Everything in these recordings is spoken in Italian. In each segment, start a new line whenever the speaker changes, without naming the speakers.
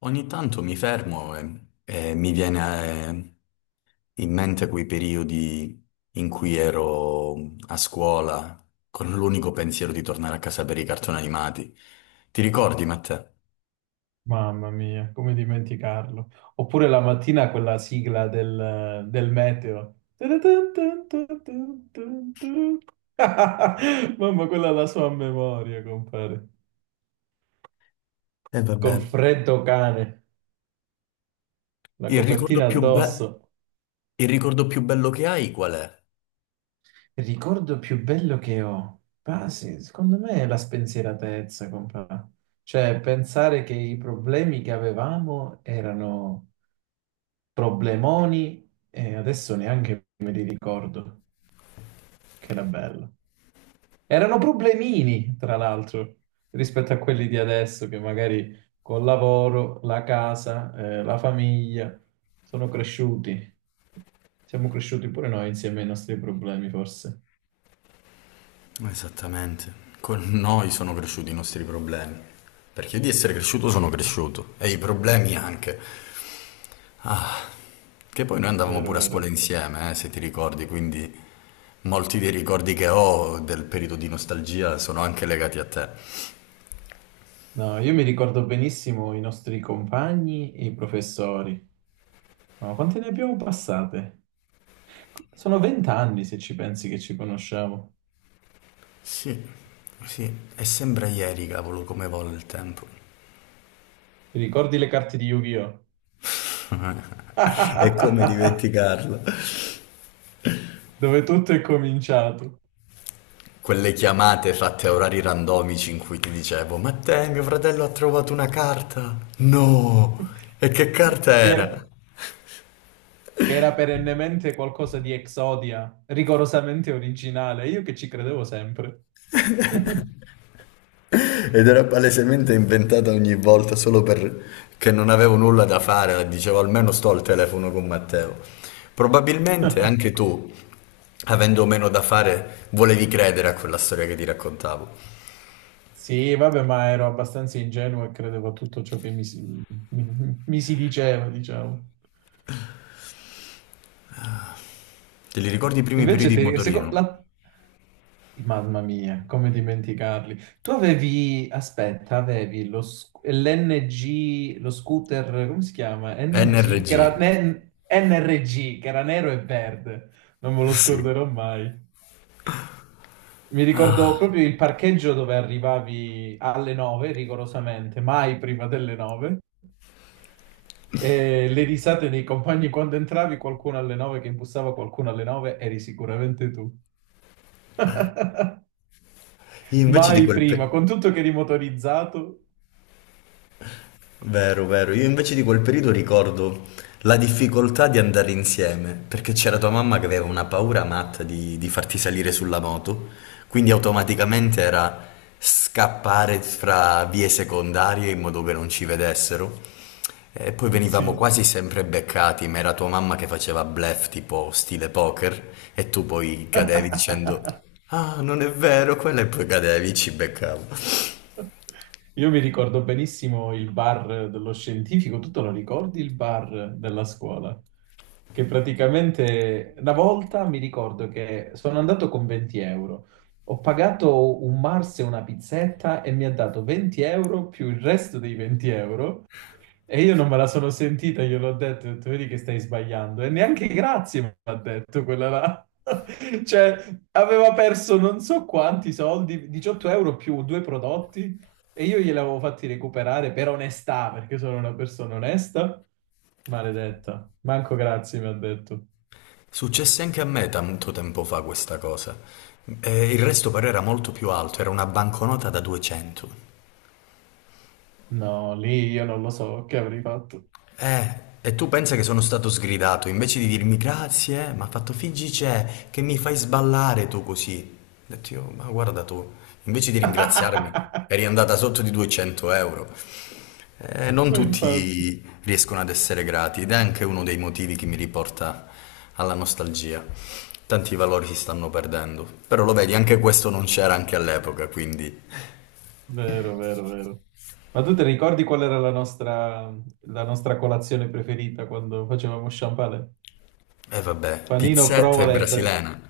Ogni tanto mi fermo e mi viene in mente quei periodi in cui ero a scuola con l'unico pensiero di tornare a casa per i cartoni animati. Ti ricordi, Matteo?
Mamma mia, come dimenticarlo. Oppure la mattina quella sigla del meteo. Mamma, quella è la sua memoria, compare.
E vabbè.
Col freddo cane, la
Il ricordo
copertina
più be-
addosso.
il ricordo più bello che hai qual è?
Il ricordo più bello che ho. Ah, sì, secondo me è la spensieratezza, compare. Cioè, pensare che i problemi che avevamo erano problemoni e adesso neanche me li ricordo. Che era bello. Erano problemini, tra l'altro, rispetto a quelli di adesso che magari col lavoro, la casa, la famiglia sono cresciuti. Siamo cresciuti pure noi insieme ai nostri problemi, forse.
Esattamente. Con noi sono cresciuti i nostri problemi. Perché io di essere cresciuto sono cresciuto e i problemi anche. Che poi noi andavamo
Vero,
pure a scuola
vero.
insieme, se ti ricordi, quindi molti dei ricordi che ho del periodo di nostalgia sono anche legati a te.
No, io mi ricordo benissimo i nostri compagni e i professori. Ma quante ne abbiamo passate? Sono 20 anni se ci pensi che ci conosciamo.
Sì, sì, e sembra ieri, cavolo, come vola il tempo.
Ti ricordi le carte di Yu-Gi-Oh?
E come dimenticarlo?
Dove tutto è cominciato.
Quelle chiamate fatte a orari randomici in cui ti dicevo, ma te, mio fratello ha trovato una carta. No! E che carta
che era,
era?
che era perennemente qualcosa di Exodia, rigorosamente originale, io che ci credevo sempre.
Ed era palesemente inventata ogni volta solo perché non avevo nulla da fare, dicevo almeno sto al telefono con Matteo. Probabilmente anche tu, avendo meno da fare, volevi credere a quella storia che ti raccontavo.
Sì, vabbè, ma ero abbastanza ingenuo e credevo a tutto ciò che mi si diceva, diciamo.
Te li ricordi i primi
Invece,
periodi in
te, seco-
motorino?
la, Mamma mia, come dimenticarli. Tu avevi, aspetta, avevi l'NG, lo scooter, come si chiama? NG,
NRG.
NRG, che era nero e verde. Non me lo
Sì.
scorderò mai. Mi ricordo
Ah,
proprio il parcheggio dove arrivavi alle 9, rigorosamente, mai prima delle 9. E le risate dei compagni quando entravi, qualcuno alle 9 che imbussava qualcuno alle 9, eri sicuramente tu.
io invece di
Mai
quel
prima,
periodo...
con tutto che eri motorizzato.
Vero, vero. Io invece di quel periodo ricordo la difficoltà di andare insieme, perché c'era tua mamma che aveva una paura matta di farti salire sulla moto, quindi automaticamente era scappare fra vie secondarie in modo che non ci vedessero. E poi venivamo
Sì.
quasi sempre beccati, ma era tua mamma che faceva bluff tipo stile poker e tu poi cadevi dicendo ah, non è vero, quella e poi cadevi, ci beccavo.
Io mi ricordo benissimo il bar dello scientifico, tu te lo ricordi il bar della scuola? Che praticamente una volta mi ricordo che sono andato con 20 euro, ho pagato un Mars e una pizzetta e mi ha dato 20 euro più il resto dei 20 euro. E io non me la sono sentita, gliel'ho ho detto, vedi che stai sbagliando. E neanche grazie mi ha detto quella là. Cioè, aveva perso non so quanti soldi, 18 euro più due prodotti, e io gliel'avevo fatti recuperare per onestà, perché sono una persona onesta. Maledetta, manco grazie mi ha detto.
Successe anche a me tanto tempo fa questa cosa. E il resto però era molto più alto, era una banconota da 200.
No, lì io non lo so che avrei fatto.
Eh, e tu pensa che sono stato sgridato, invece di dirmi grazie, mi ha fatto figgi c'è, che mi fai sballare tu così. Ho detto io, ma guarda tu, invece di ringraziarmi,
Ma
eri andata sotto di 200 euro. Non
infatti.
tutti riescono ad essere grati ed è anche uno dei motivi che mi riporta alla nostalgia. Tanti valori si stanno perdendo, però lo vedi, anche questo non c'era anche all'epoca, quindi...
Vero, vero, vero. Ma tu ti ricordi qual era la nostra colazione preferita quando facevamo sciampale?
E vabbè,
Panino,
pizzetta e
provola e... bre-
brasilena,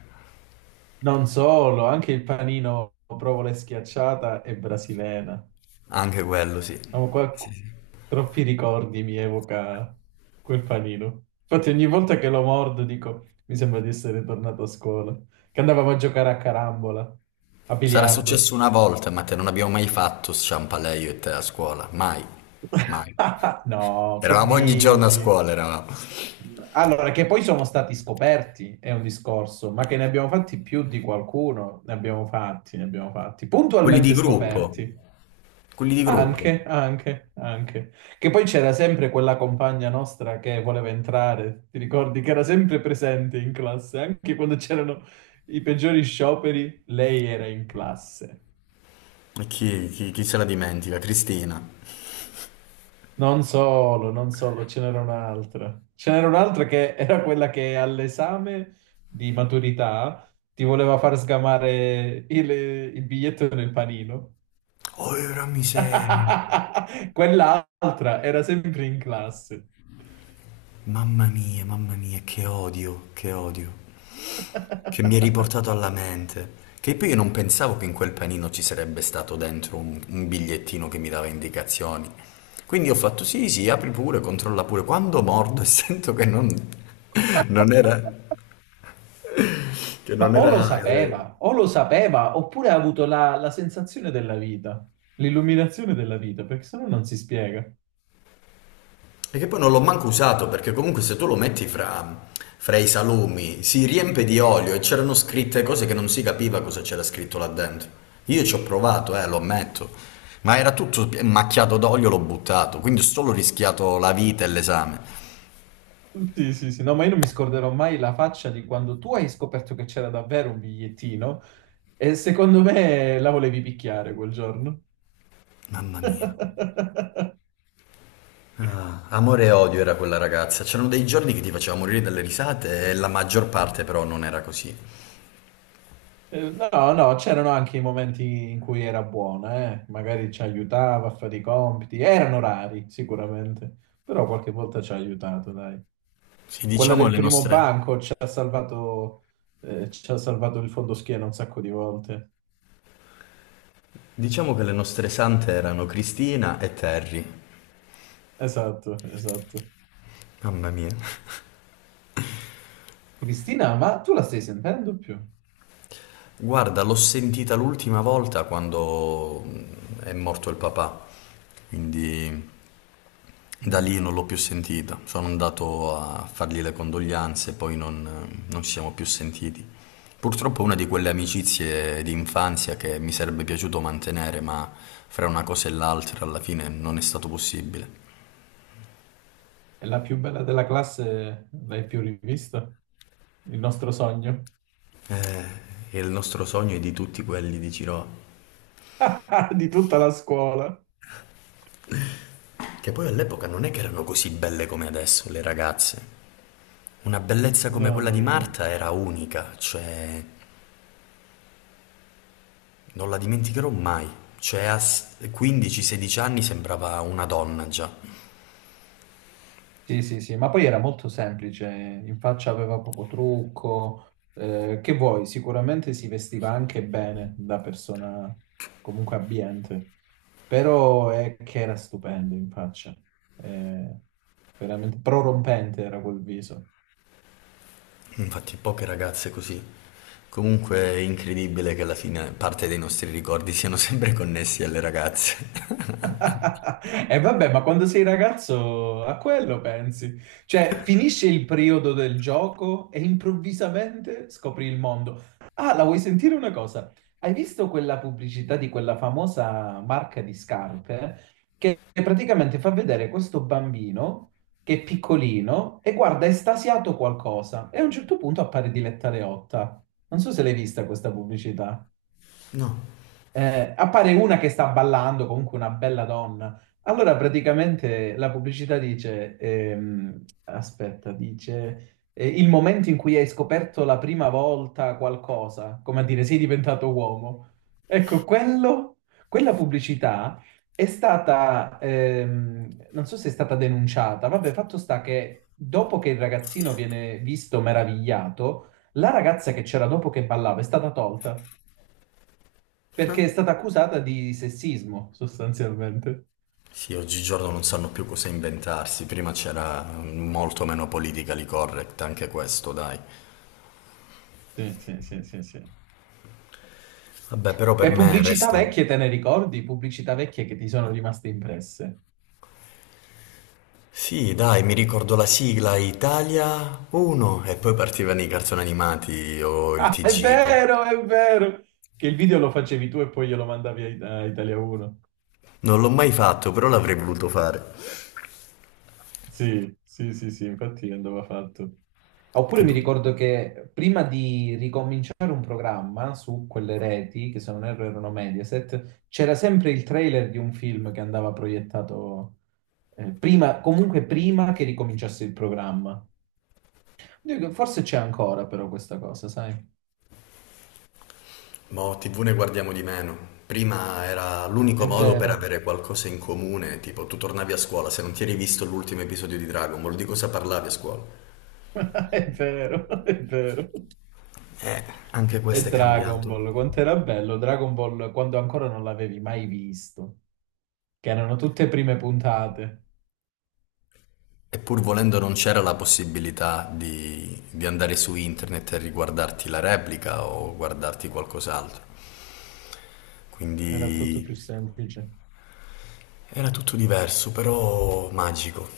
Non solo, anche il panino, provola e schiacciata e brasilena.
anche quello sì.
Ma
Sì,
qua
sì.
troppi ricordi mi evoca quel panino. Infatti ogni volta che lo mordo dico, mi sembra di essere tornato a scuola. Che andavamo a giocare a carambola, a
Sarà
biliardo.
successo una volta, ma te non abbiamo mai fatto sciampale io e te a scuola, mai, mai.
No, che
Eravamo ogni giorno a
dici?
scuola, eravamo.
Allora, che poi sono stati scoperti è un discorso, ma che ne abbiamo fatti più di qualcuno, ne abbiamo fatti,
Quelli di
puntualmente
gruppo,
scoperti.
quelli di gruppo.
Anche, anche, anche. Che poi c'era sempre quella compagna nostra che voleva entrare, ti ricordi che era sempre presente in classe, anche quando c'erano i peggiori scioperi, lei era in classe.
E chi, chi se la dimentica? Cristina.
Non solo, non solo, ce n'era un'altra. Ce n'era un'altra che era quella che all'esame di maturità ti voleva far sgamare il biglietto nel panino.
Oh, la miseria.
Quell'altra era sempre in classe.
Mamma mia, che odio, che odio. Che mi è riportato alla mente. Che poi io non pensavo che in quel panino ci sarebbe stato dentro un bigliettino che mi dava indicazioni. Quindi ho fatto sì, sì, apri pure, controlla pure. Quando mordo e sento che non, non era, che
Ma
non era.
o lo sapeva, oppure ha avuto la sensazione della vita, l'illuminazione della vita, perché sennò non si spiega.
E che poi non l'ho manco usato perché comunque se tu lo metti fra i salumi si riempie di olio e c'erano scritte cose che non si capiva cosa c'era scritto là dentro. Io ci ho provato, lo ammetto, ma era tutto macchiato d'olio, l'ho buttato, quindi ho solo rischiato la vita e l'esame.
Sì, sì, sì, no, ma io non mi scorderò mai la faccia di quando tu hai scoperto che c'era davvero un bigliettino e secondo me la volevi picchiare quel giorno.
Mamma mia. Ah, amore e odio era quella ragazza. C'erano dei giorni che ti faceva morire dalle risate e la maggior parte però non era così.
No, no, c'erano anche i momenti in cui era buona, eh. Magari ci aiutava a fare i compiti, erano rari sicuramente, però qualche volta ci ha aiutato, dai.
Sì,
Quella
diciamo
del
le
primo
nostre...
banco ci ha salvato il fondoschiena un sacco di volte.
Diciamo che le nostre sante erano Cristina e Terry.
Esatto, esatto.
Mamma mia.
Cristina, ma tu la stai sentendo più?
Guarda, l'ho sentita l'ultima volta quando è morto il papà, quindi da
Mm.
lì non l'ho più sentita. Sono andato a fargli le condoglianze, poi non ci siamo più sentiti. Purtroppo è una di quelle amicizie di infanzia che mi sarebbe piaciuto mantenere, ma fra una cosa e l'altra alla fine non è stato possibile.
È la più bella della classe, l'hai più rivista? Il nostro sogno?
Eh, e il nostro sogno è di tutti quelli di Ciroa,
Di tutta la scuola?
che poi all'epoca non è che erano così belle come adesso le ragazze. Una bellezza come
No,
quella di
no, no, no.
Marta era unica, cioè non la dimenticherò mai. Cioè a 15-16 anni sembrava una donna già.
Sì, sì, sì, ma poi era molto semplice, in faccia aveva poco trucco, che vuoi, sicuramente si vestiva anche bene da persona comunque abbiente, però è che era stupendo in faccia, Eh, veramente prorompente era quel viso.
Infatti poche ragazze così. Comunque è incredibile che alla fine parte dei nostri ricordi siano sempre connessi alle ragazze.
E vabbè, ma quando sei ragazzo a quello pensi. Cioè, finisce il periodo del gioco e improvvisamente scopri il mondo. Ah, la vuoi sentire una cosa? Hai visto quella pubblicità di quella famosa marca di scarpe che praticamente fa vedere questo bambino che è piccolino e guarda estasiato qualcosa e a un certo punto appare Diletta Leotta. Non so se l'hai vista questa pubblicità.
No.
Appare una che sta ballando, comunque una bella donna. Allora praticamente la pubblicità dice, aspetta, dice il momento in cui hai scoperto la prima volta qualcosa, come a dire sei diventato uomo. Ecco, quello, quella pubblicità è stata, non so se è stata denunciata, vabbè, fatto sta che dopo che il ragazzino viene visto meravigliato, la ragazza che c'era dopo che ballava è stata tolta perché è stata accusata di sessismo, sostanzialmente.
Sì, oggigiorno non sanno più cosa inventarsi, prima c'era molto meno politically correct, anche questo, dai.
Sì, sì, sì, sì, sì.
Vabbè, però
E
per me
pubblicità
resta.
vecchie te ne ricordi? Pubblicità vecchie che ti sono rimaste impresse.
Sì, dai, mi ricordo la sigla Italia 1 e poi partivano i cartoni animati o il
Ah, è
TG.
vero, è vero. Che il video lo facevi tu e poi glielo mandavi a Italia 1.
Non l'ho mai fatto, però l'avrei voluto fare.
Sì, sì, sì, sì, infatti andava fatto. Oppure
Che
mi
poi...
ricordo che prima di ricominciare un programma su quelle reti, che se non erro erano Mediaset, c'era sempre il trailer di un film che andava proiettato prima, comunque prima che ricominciasse il programma. Dico, forse c'è ancora però questa cosa, sai?
Boh, TV ne guardiamo di meno. Prima era l'unico
È
modo per
vero,
avere qualcosa in comune, tipo tu tornavi a scuola se non ti eri visto l'ultimo episodio di Dragon Ball, di cosa parlavi a scuola?
è vero, è vero.
Eh, Anche
E
questo è
Dragon
cambiato.
Ball, quanto era bello Dragon Ball quando ancora non l'avevi mai visto, che erano tutte prime puntate,
E pur volendo non c'era la possibilità di andare su internet e riguardarti la replica o guardarti qualcos'altro.
era tutto più
Quindi
semplice.
era tutto diverso, però magico.